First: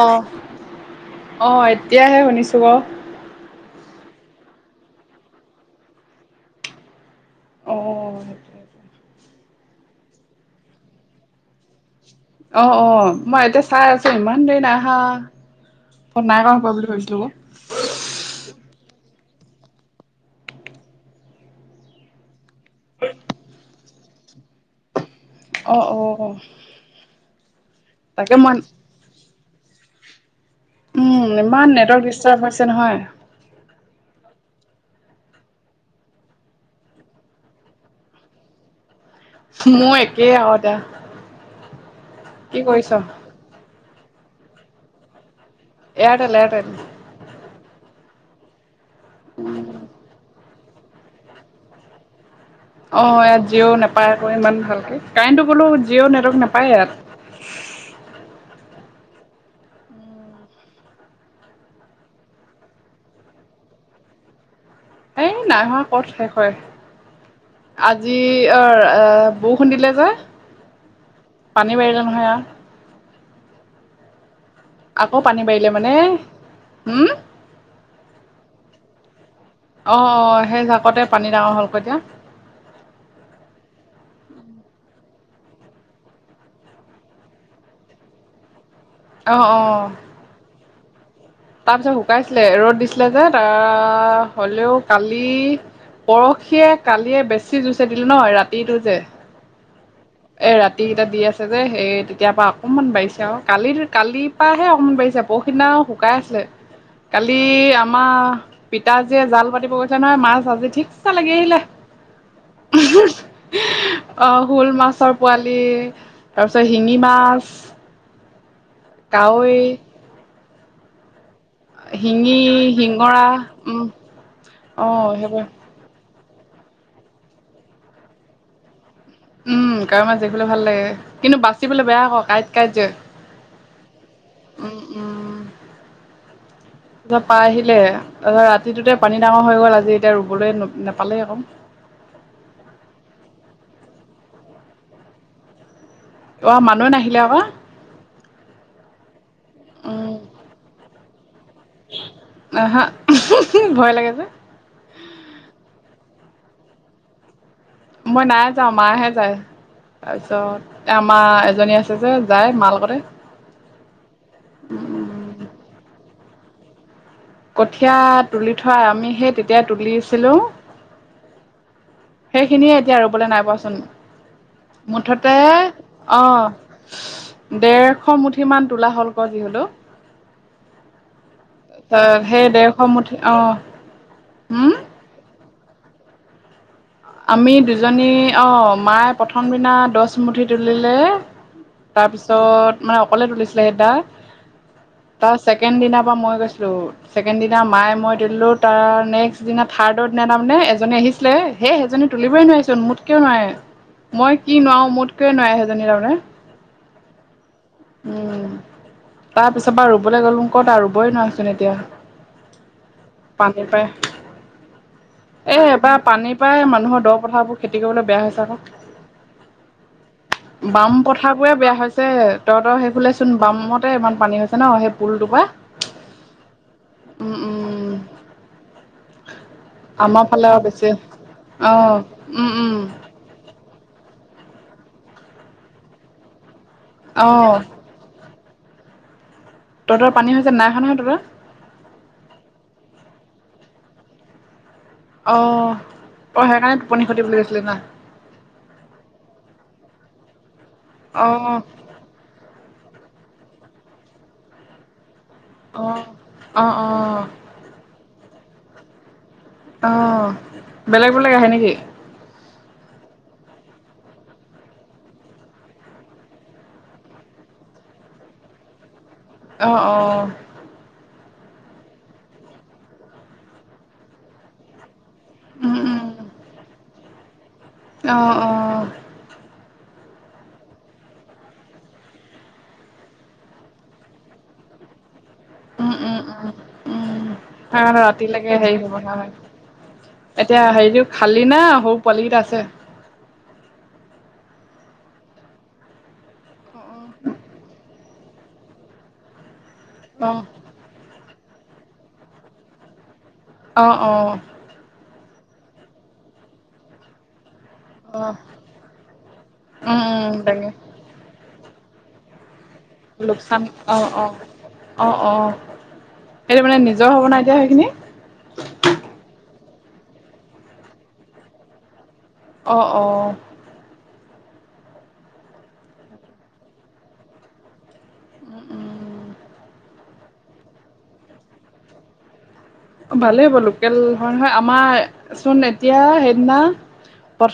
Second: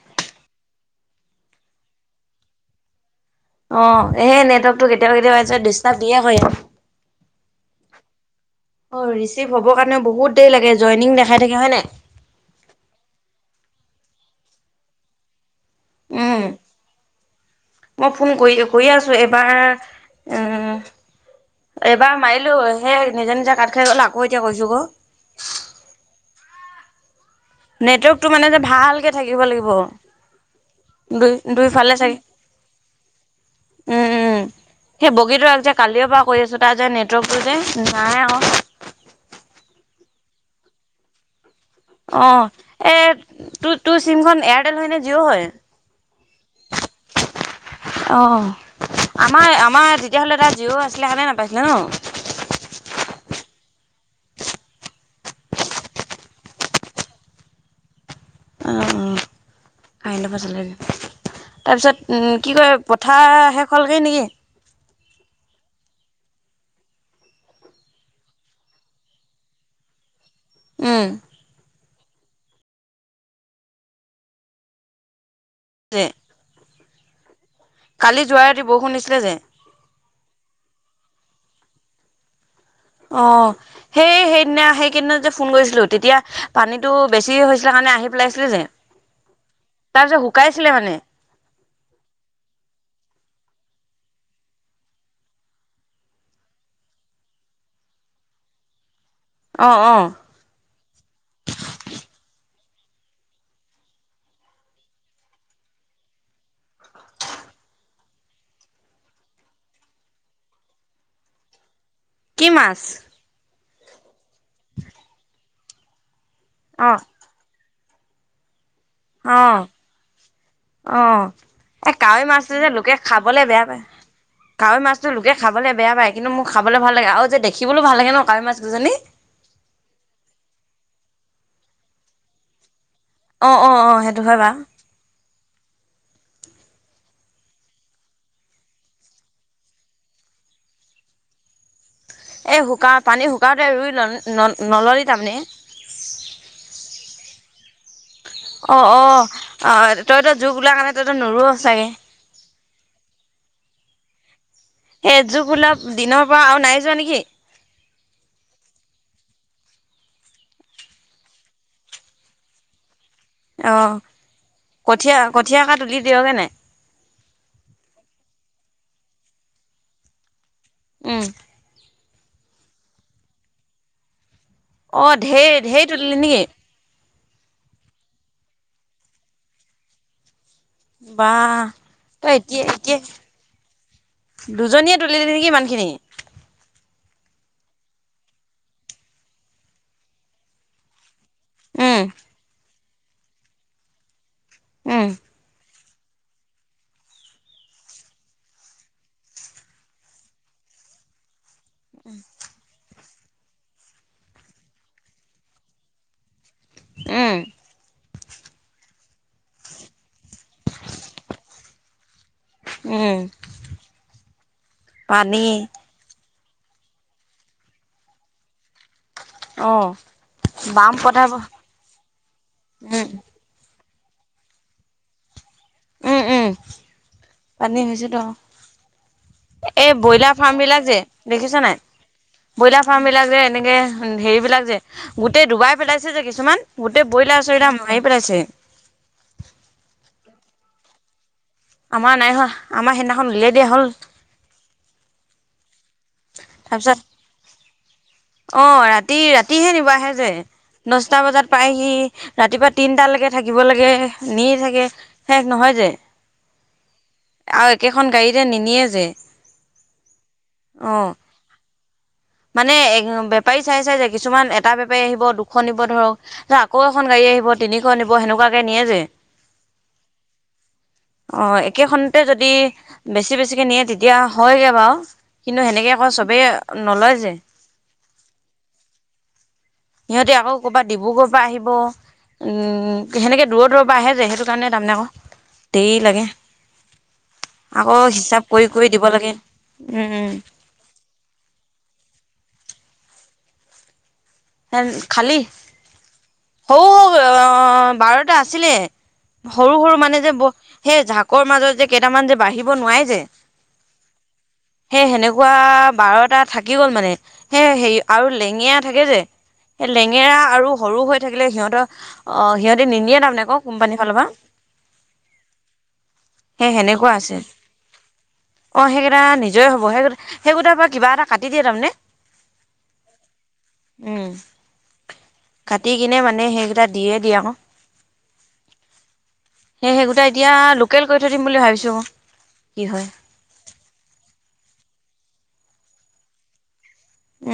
অহ', অহ', এতিয়াহে শুনিছো ক? অ', সেই নেটৱৰ্কটো কেতিয়াবা-কেতিয়াবা ডিষ্টাব দিয়ে আকো ইয়াত। অ', সেইটোৱে। অ', ৰিচিভ হব কাৰণে বহুত দেৰি লাগে জয়নিং দেখাই থাকে হয় নাই? অ অ মই এইটো চাই আছো ইমান দেৰি নাই অহা। উম, মই ফোন কৰি কৰি আছো। এইবাৰ, উম এবাৰ মায় চিলো সেই নিজে নিজে কাট খাই গল, আকৌ এতিয়া কৰিছোঁ ক। অ অ। নেটৱৰ্কটো তাকে মানে মই যে ভালকে থাকিব লাগিব। দুই উম, ইমান দুইফালে নেটৱৰ্ক চাগে ডিষ্টাৰ্ব হৈছে নহয়। উম, উম। সেই বগীতৰাক যে কালিয়ৰ পৰা কৈ আছো তাৰ যে নেটৱৰ্কটো যে নাই অহা। মই একেই অহ দা। অ এ টো তোৰ চিমখন এয়াৰটেল হয় নে জিঅ' হয়? Airtel Airtel. অ, আমাৰ- আমাৰ তেতিয়া হ'লে তাত জিঅ' আছিলে কাৰনে নেপাইছিলে ন? অ ইয়াত জিঅ' নাপায় আকৌ ইমান ভালকে, কাইণ্টো ক'লো জিঅ' নেটৱৰ্ক নাপায় ইয়াত। [unintelligible] আই লবা জলাই দে। তাৰপিছত কি কয় পথাৰ শেষ হ'লগৈ নেকি? এই নাই হোৱা কত শেষ হয়। আজি আ আ বৰষুন দিলে যে। উম, পানী বাঢ়িলে নহয় এয়া। আকৌ পানী বাৰিলে মানে, যে হুম? কালি যোৱা ৰাতি বৰষুণ দিছিলে যে। কতে পানী ডাঙৰ হ'ল ক এতিয়া। অ সেই সেইদিনা সেইকেইদিনত যে ফোন কৰিছিলো তেতিয়া পানীটো বেছি হৈছিলে কাৰ নে আহি পেলাইছিলে যে, অঁ অঁ তাৰপিছত শুকাইছিলে মানে। তাৰপিছত শুকাইছিলে, ৰ'দ দিছিলে যে তাৰ হলেও কালি পৰখিয়ে কালিয়ে বেছি যুঁচে দিলো নহ ৰাতিটো যে। অ অ। এ ৰাতিকেইটা দি আছে যে সে তেতিয়াপৰা অকনমান বাইছে আৰু কালিৰ কালিৰ পৰাহে অকমান বাই ছে পৰখি দিনা শুকাই আছিলে। কালি আমাৰ পিতাজীয়ে জাল পাতিব গৈছে নহয় মাছ আজি ঠিকচা লাগি আহিলে। কি মাছ? অ শল মাছ পোৱালি তাৰপিছত শিঙি অ', মাছ কাৱৈ অ', অ। এই কাৱৈ শিঙি মাছটো যে লোকে শিঙৰা খাবলে বেয়া পায়, উম। কাৱৈ অ মাছটো লোকে সেইবোৰ খাবলে বেয়া পায়। কিন্তু মোক খাবলৈ ভাল লাগে আৰু যে দেখিবলৈও ভাল লাগে ন কাৱৈ মাছ দুজনী। উম কাৱৈ মাছ দেখিবলে ভাল লাগে কিন্তু বাচিবলে বেয়া আকৌ কাঁইট কাঁইট যে। অ অ অ সেইটো হয় বা। উম তাৰপৰা আহিলে, অ ৰাতিটোতে পানী ডাঙৰ হৈ গল আজি এতিয়া ৰুবলৈ নাপালেই আক। [unintelligible] এই শুকা পানী শুকাওঁতে ৰুই ল'ল ন নল'লি তাৰমানে? অ মানুহে নাহিলে আক। অ অ তইত জুক ওলাই কাৰণে তই নোৰুৱ। চাগে আহ হা উমহো হো ভয় লাগে যে। সেই জোক ওলোৱা দিনৰ পৰা আৰু নাই যোৱা নেকি? মই নাই যাওঁ মাহে যায়। তাৰপিছত, আমাৰ এজনী আছে যে যায় মা লগতে। অ, কঠীয়া কঠিয়া কা তুলি দিয়গে নাই? কঠীয়া তুলি থোৱা আমি সেই তেতিয়া তুলিছিলো উম সেইখিনিয়ে এতিয়া ৰুবলৈ নাই পোৱাচোন অ মুঠতে ঢেৰ ঢেৰ তুলিলি নেকি অহ দেৰশ মুঠি মান তোলা হল ক যি হলো বা তই সেই এতিয়া ডেৰশ এতিয়া মুঠি অ হুম? দুজনীয়ে তুলি দিলে নেকি ইমানখিনি আমি দুজনী অ মায়ে প্ৰথম দিনা দছ মুঠি তুলিলে উম তাৰপিছত মানে অকলে তুলিছিলে সেইটা উম তাৰ ছেকেণ্ড দিনা মই গৈছিলোছেকেন দিনা মায়ে মই তিলো তাৰ নেক্স দিনা থাৰ্ডৰ দিনা তাৰমানে এনে আহিছিলে সেই সেইজনী তুলিবই নোৱাৰিচোন মো কিয় নোৱাৰে মই কি নোৱাৰো মোত কৈ নোৱাৰে সেইজনী তাৰমানে এ [unintelligible] তাৰপিছত বা ৰুবলৈ গ'লো মোক ক'ত ৰুবই নোৱাৰচোন এতিয়া উম পানী পাই পানী এ এবাৰ পানী প্ৰায় মানুহৰ দ পথাৰ বোৰ খেতি কৰিবলৈ বেয়া হৈছে আকৌ অ বাম পথাৰ বোৰে বেয়া হৈছে তহতৰ সেই উম ফালে চোন বামত ইমান পানী হৈছে ন সেই পুলটোৰ পৰা উম উম উম পানী উম হৈছেতো এই আমাৰ ব্ৰইলাৰ ফালে আৰু ফাৰ্ম বিলাক বেছি যে দেখিছ অ নাই উম উম ব্ৰইলাৰ ফাৰ্ম বিলাক যে এনেকে হেৰি বিলাক যে গোটেই ডুবাই পেলাইছে যে কিছুমান গোটেই অ ব্ৰইলাৰ চইলাৰ মাৰি পেলাইছে ত'হতৰ পানী হৈছে নাই নাই হোৱা নহয় তহঁত আমাৰ নাই হোৱা আমাৰ সেইদিনাখন উলিয়াই দিয়া হ'ল অঁ তাৰপিছত অ ৰাতি ৰাতিহে নিব আহে দচটা অ বজাত পাইহি ৰাতিপুৱা তিনটা লৈকে থাকিব লাগে এনেই থাকে। শেষ নহয় অ যে অ অ আৰু একেখন গাড়ীতে নিনিয়ে যে। অ অ বেলেগ বেলেগ আহে নেকি। মানে এ বেপাৰী চাই চাই যে কিছুমান এটা বেপাৰী আহিব দুখন নিব ধৰক আকৌ এখন গাড়ী আহিব। নিব তিনিশ নিব সেনেকুৱাকে নিয়ে যে। অহ অহ। অ', একেখনতে যদি বেছি-বেছিকে নিয়ে তেতিয়া হয়গে বাৰু। কিন্তু উম সেনেকে ক চবেই নলয় যে। অঁ অঁ। সিহঁতে আকৌ কৰ'ৰবাত ডিব্ৰুগড়ৰ পৰা আহিব। উম সেনেকে দূৰৰ দূৰৰ পৰা আহে যোয় সেইটো কাৰণে তাৰমানে আকৌ। উম দেৰি উম লাগে উম উম আকৌ সেইকাৰণে হিচাপ ৰাতিলৈকে কৰি হেৰি কৰি হ'ব দিব লাগে। এতিয়া হেৰিটো খালি না সৰু পোৱালি কেইটা আছে। খালি অ', সৰু। সৰু বাৰটা আছিলে সৰু সৰু মানে যে অ', ব সেই ঝা। [unintelligible] কৰ মাজত যে কেইটামান যে বাঢ়িব নোৱাৰে যে। অ অ। পুৱা বাৰটা থাকি গ'ল মানে সেই হেৰি আৰু উম, লেঙীয়া থাকে যে। সেই উম, লেঙেৰা তাকে আৰু সৰু হৈ থাকিলে সিহঁতৰ অ সিহঁত। নিদিয়ে তাৰমানে ক লোকচান কোম্পানীৰ অ', ফালৰ পৰা। অ', অ', অ', সেইটো সেই মানে নিজৰ সেনেকুৱা হ'ব আছে নাই এতিয়া সেইখিনি অ সেইকেইটা নিজ। জয় হ'ব সেই সেই গিটাৰ পৰা কিবা এটা কাটি দিয়ে তাৰ মানে। অ অ। কাটি কিনে মানে সেইকেইটা দি য়ে দিয়ে আকৌ। উম, উম, সেই গিটা এতিয়া লোকেল কৰি থৈ দিম বুলি ভাবিছোঁ। ভালেই হ'ব লোকেল হয় নহয়, আমাৰ চোন এতিয়া সেইদিনা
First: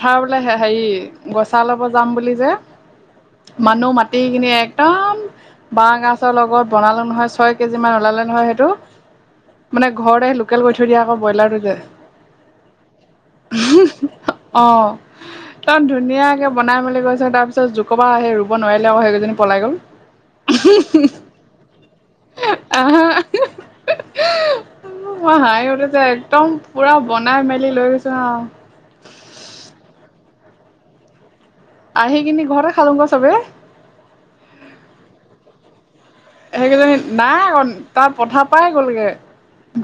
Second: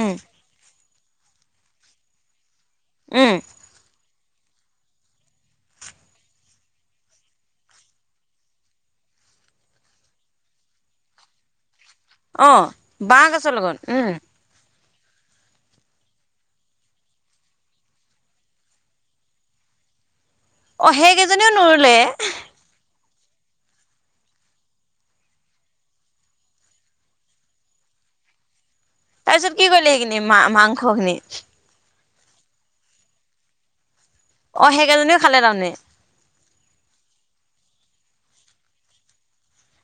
উম বোলে হেৰি গছা লব যাম বুলি যে, উম মানুহ মাতি এইখিনি একদম বাঁহ গছৰ লগত বনালো নহয় ছয় কেজি মান ওলালে নহয় সেইটো। মানে ঘৰতে লোকেল কৰি থৈ দিয়া আকৌ বইলাৰটো যে। অ', বাঁহ গছৰ লগত? উম'। [unintelligible] একদম ধুনীয়াকে বনাই মেলি গৈছে তাৰপিছত জু কবা আহি ৰুব নোৱাৰিলে আৰু সেইকেইজনী পলাই গ'ল। অ', সেইকেইজনীও নৰুলে? উম', মই হাঁহি উঠিছে যে একদম পুৰা বনাই মেলি লৈ গৈছোঁ অহ তাৰপিছত কি কৰিলি এইখিনি মাংসখিনি? আৰু এইখিনি ঘৰতে খালোঁ আকৌ চবে। অ'। সেইকেইজনীও খালে তাৰমানে? সেইকেইজনী নাই অকল তাৰ পথাৰ পাই গ'লগে।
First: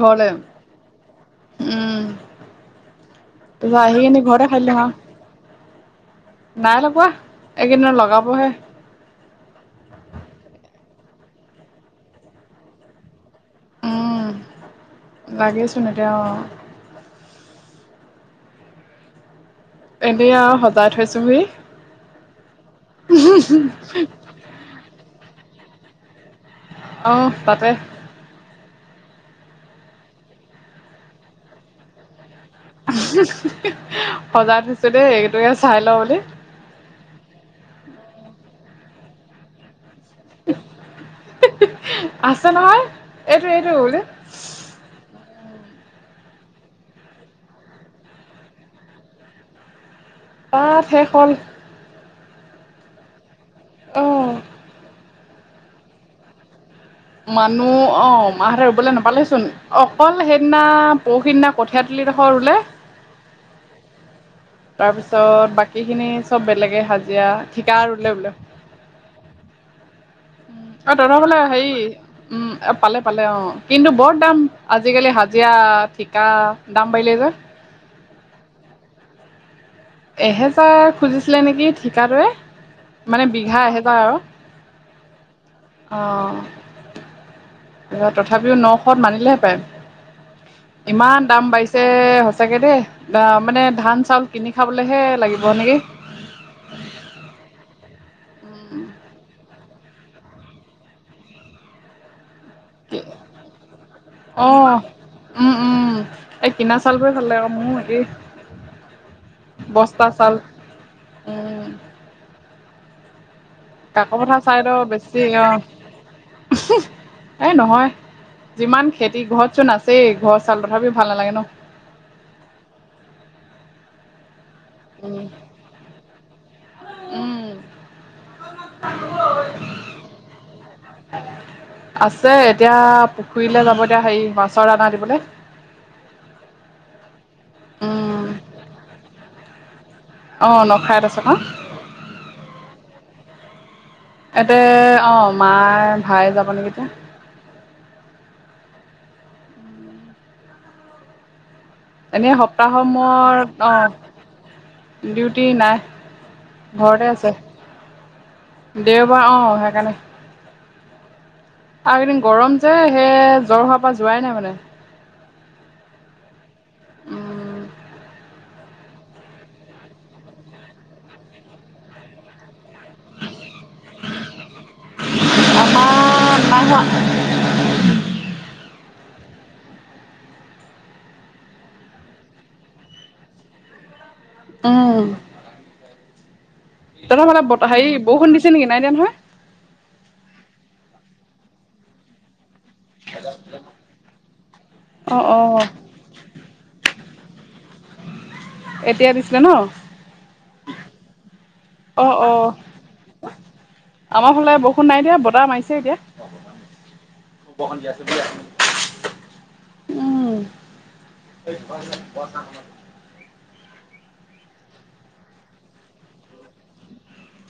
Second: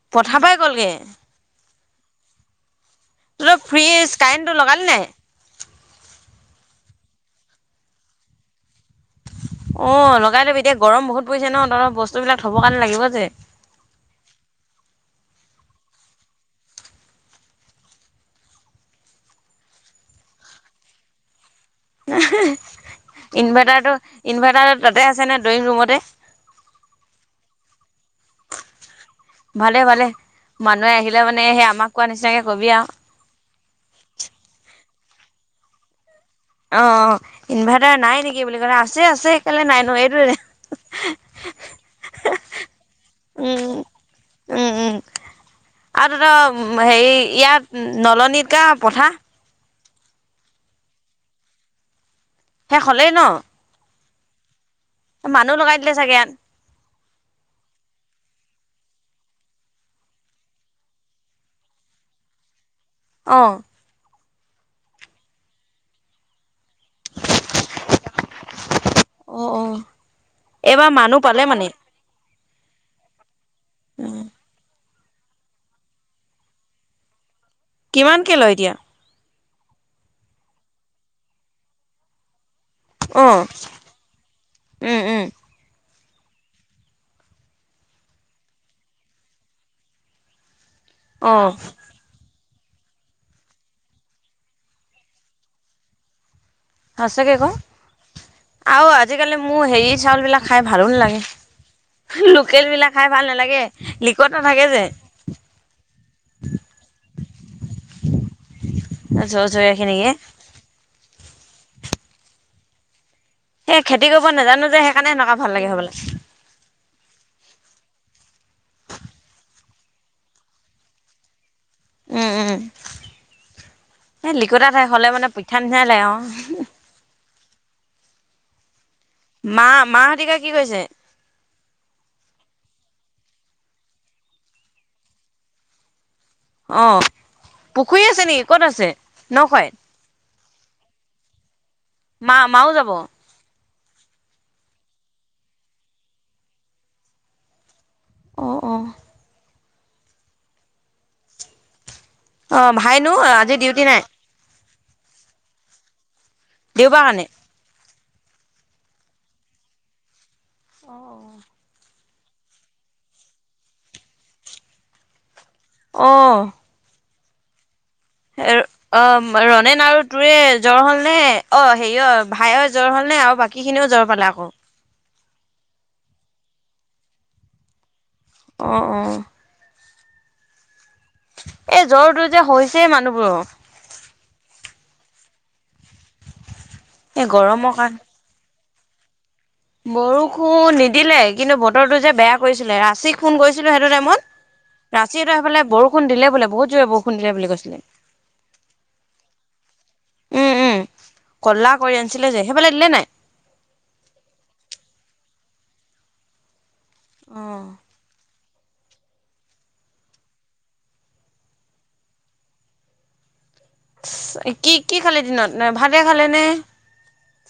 ঘৰলে, পথাৰ পৰাই গ'লগে উম'। তহঁতৰ তা আহি ফ্ৰিজ কিনে ঘৰতে কাৰেণ্টটো খাই দিলে লগালি আৰু, নাই নাই লগোৱা। এইকেইদিন লগাবহে। অ', লগাই লবি এতিয়া গৰম বহুত পৰিছে ন? তহঁতৰ বস্তু বিলাক থব কাৰণে লাগিব যে। লাগেচোন এতিয়া অ'। এতিয়া সজাই থৈছোহি। ইনভাৰ্টাৰটো-ইনভাৰ্টাৰ তাতে আছে ন ড্ৰয়িং ৰুমতে? অ', তাতে। ভালে-ভালে মানুহে আহিলে মানে সেই আমাক কোৱা নিচিনাকে কবি আৰু। সজাই দিছোঁ দেই এইটোকে চাই ল বুলি। কাৰণে আছে-আছে কেলে নাই ন, এইটোৱেই আছে নহয়? এইটো-এইটো উম [unintelligible] উম উম আৰু তহঁতৰ হেৰি ইয়াত নলনিত কা পথাৰ? তাত শেষ হল। শেষ হলেই ন? অ'। মানুহ লগাই দিলে চাগে মানুহ অ মাহঁতে ৰুবলৈ নাপালেচোন অকল সেইদিনা পৰহিদিনা কঠিয়া তুলি [unintelligible] ৰুলে অ'। তাৰপিছত বাকী খিনি চব বেলেগ হাজিৰা ঠিকা ৰুলে বোলে। অ', অ'। এইবাৰ অ, তহঁত মানুহ ঘৰলে পালে মানে হেৰি উম পালে-পালে অ'। কিন্তু বৰ দাম আজি আজিকালি হাজিৰা ঠিকা দাম বাঢ়িলেই যে। কিমানকে লয় এতিয়া? এহেজাৰ খুজিছিলে নেকি ঠিকা টোৱে। মানে অ'। বিঘা এহেজাৰ আৰু। উম, উম। অ', ত-তথাপিও নশত মানিলে হেঁতেন। ইমান দাম অ', বাঢ়িছে সচাকে দেই। মানে ধান চাউল কিনি খাবলৈহে লাগিব নেকি? সঁচাকে ক? আৰু আজিকালি মোৰ হেৰি চাউল বিলাক খাই ভালো নালাগে। লোকেলবিলাক খাই ভাল নালাগে লিকত নাথাকে অ', যে উম'-উম', এই কিনা চাউল বোৰ লগে অ মোৰো একেই। জহৰ জৰীয়া খিনিকে। অ'। সেই খেতি কাক কৰিব পথাৰ নাজানো যে চাইডত সেইকাৰণে বেছি এনেকুৱা ভাল লাগে হ'বলা। অ। এ নহয় যিমান খেতি ঘৰত চোন নাছিল। এই ঘৰ চউল তথাপি ভাল নালাগে ন। উম উম খুঁঅটা ঠাই হলে উম মানে পিঠা নিচিনাই লাগে ক উম [unintelligible] [inaudible] মা মা হঁতিকা কি কৰিছে? আছে এতিয়া পুখুৰীলৈ যাব এতিয়া হেৰি মাছৰ দানা দিবলে অ পুখুৰী আছে নেকি কত আছে নৰখাই আহ নখাইত আছে অ। মা মাও যাব। এতে অ মায় ভাই যাব নেকি এতিয়া। অঁ অঁ এনে অ', সপ্তাহ ভাইনো আজি মূৰত ডিউটি নাই অ ডিউটি নাই দেওবাৰ ঘৰতে কাৰণে। আছে। দেওবাৰ আহ সেইকাৰণে অ অ আৰু একেইদিন গৰম যে সেই জ্বৰ হোৱাৰ পৰা যোৱাই নাই মানে। আহ উম অ ৰনেন আৰু তোৰে জ্বৰ হল নে অ হেৰি অ ভাই [unintelligible] জ্বৰ হল নে আৰু বাকী খিনিও জ্বৰ পালে আকৌ [unintelligible] আমাৰ নাই কোৱা অঁ অঁ এ জ্বৰ টো যে হৈছেই মানুহবোৰৰ। উম এই তহতফালে গৰমৰ হেৰি কাৰণে। বৰষুণ দিছে নেকি নাই দিয়া নহয়। বৰষুণ নিদিলে কিন্তু বতৰটো যে বেয়া। কৰিছিলে ৰাচিক ফুণ কৰিছিলো সেইটো টাইমত অঁ ৰাচিসেত অঁ সেইফালে বৰষুণ দিলে বোলে বহুত জোৰে বৰষুণ। [unintelligible] শুন্দিলে বুলি কৈছিলে? [unintelligible] এতিয়া দিছিলে ন। উম, উম, ক'লা কৰি অ আনিছিলে অ যে সেইফালে দিলে নাই? আমাৰ ফালে বৰষুন নাই দিয়া। বতাহ মাৰিছে এতিয়া। উম। কি কি খালে দিনত ভালে খালে নে?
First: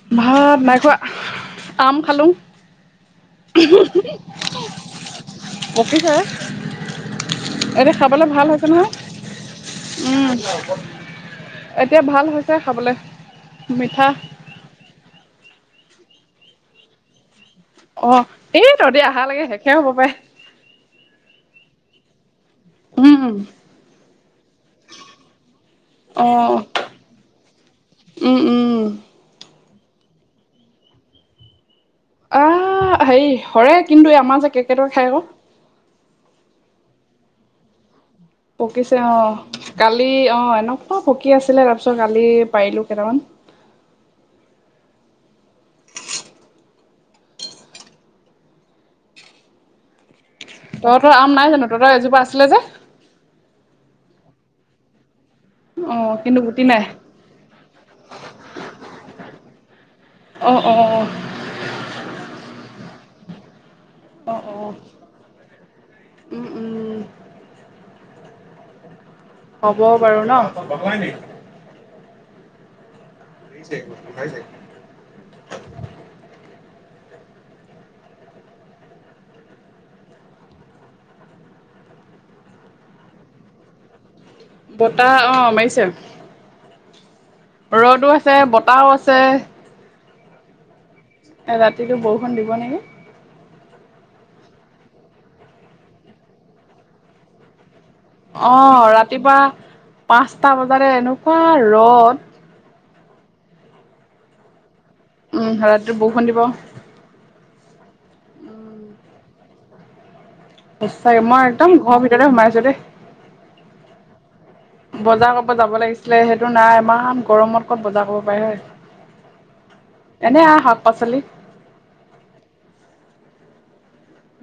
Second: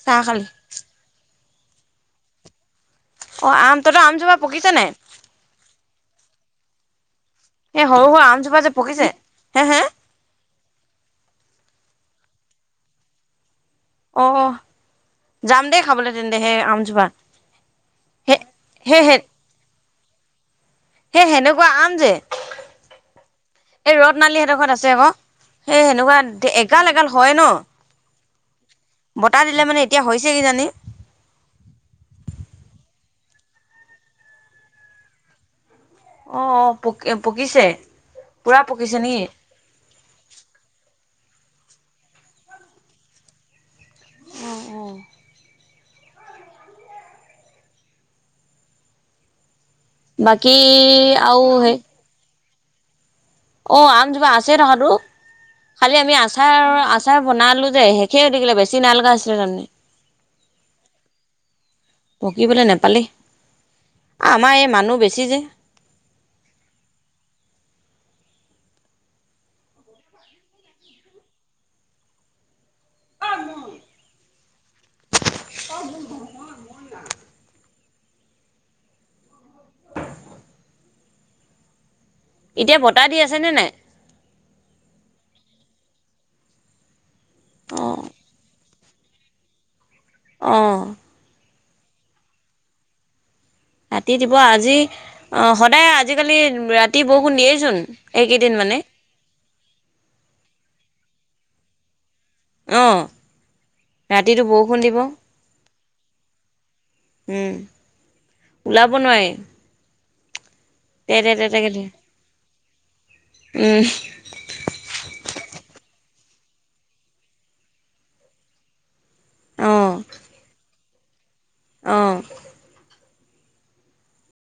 চাহ খালি? ভাত মাইখোৱা আম খালোঁ। অ আম তত আম জোপা পকীছে নাই পকিছে সেই এতিয়া সৰু সৰু খাবলৈ ভাল আমজোপা হৈছে যে নয়। পকিছে হে হে এতিয়া ভাল হৈছে খাবলৈ মিঠা। অ যাম দেই খাবলৈ তেন্তে সেই আমজোপা। অ সেই এই তহঁতি সেই সেই অহা লেকে শেষে হ'ব পাৰে। সেই সেনেকুৱা আম যে উম এই ৰদনালী হেতৰঘৰত আছে ক। [unintelligible] সেই অ সেনেকুৱা এগাল এগাল হয় উম উম ন বতাহ দিলে মানে। এতিয়া হৈছে কিজানি। আহ হেৰি হৰে কিন্তু আমাৰ যে কে কেটৰে খাই আকৌ। [unintelligible] অ অ পকি পকিছে। পুৰা পকিছে অ নেকি কালি অ এনেকুৱা পকি। কি আছিলে তাৰপিছত কালি পাৰিলো কেইটামান? অঁ বাকী তহঁতৰ আম আৰু নাই জানো সেই তহঁতৰ এজোপা আছিলে যে। [unintelligible] অ আমজোপা আছে থকাতো। অ খালি আমি কিন্তু গুটি নাই আচাৰ- আচাৰ বনালো যে শেষে হৈ থকিলে বেছি নালগা হৈছিলে তাৰমানে। অ অ। অ পকিবলে নেপালি। অ অ আমাৰ এই মানুহ বেছি যে। উম উম হ'ব বাৰু ন হয় নেকি। আহিছে এক বস্তু খাইছে। [inaudible] অ ন [inaudible] এতিয়া বতাহ দি আছেনে নাই? বতাহ অ মাৰিছে, অ', ৰদো আছে বত তাও আছে। অ। ৰাতিটো বৰষুণ দিব নেকি? ৰাতি দিব আজি, অ সদায় আজিকালি ৰাতি বৰষুণ দিয়েইচোন। অ এইকেইদিন মানে ৰাতিপুৱা পাঁচটা বজাতে এনেকুৱা ৰদ অ, ৰাতিটো বহু বৰযুণ দিব উম ৰাতি বৰষুণ দিব। উম। ওলাব নোৱাৰি। তে সচাকে তে মই তে একদম তেকে ঘৰৰ ভিতৰতে সোমাইছো দেই। উম, বজাৰ কৰব যাব লাগিছিল? আছিল সেইটো নাই ইমান গৰমত ক'ত বজাৰ কৰিব পাৰে হয় নাই? এনে শাক পাচলি। আহ।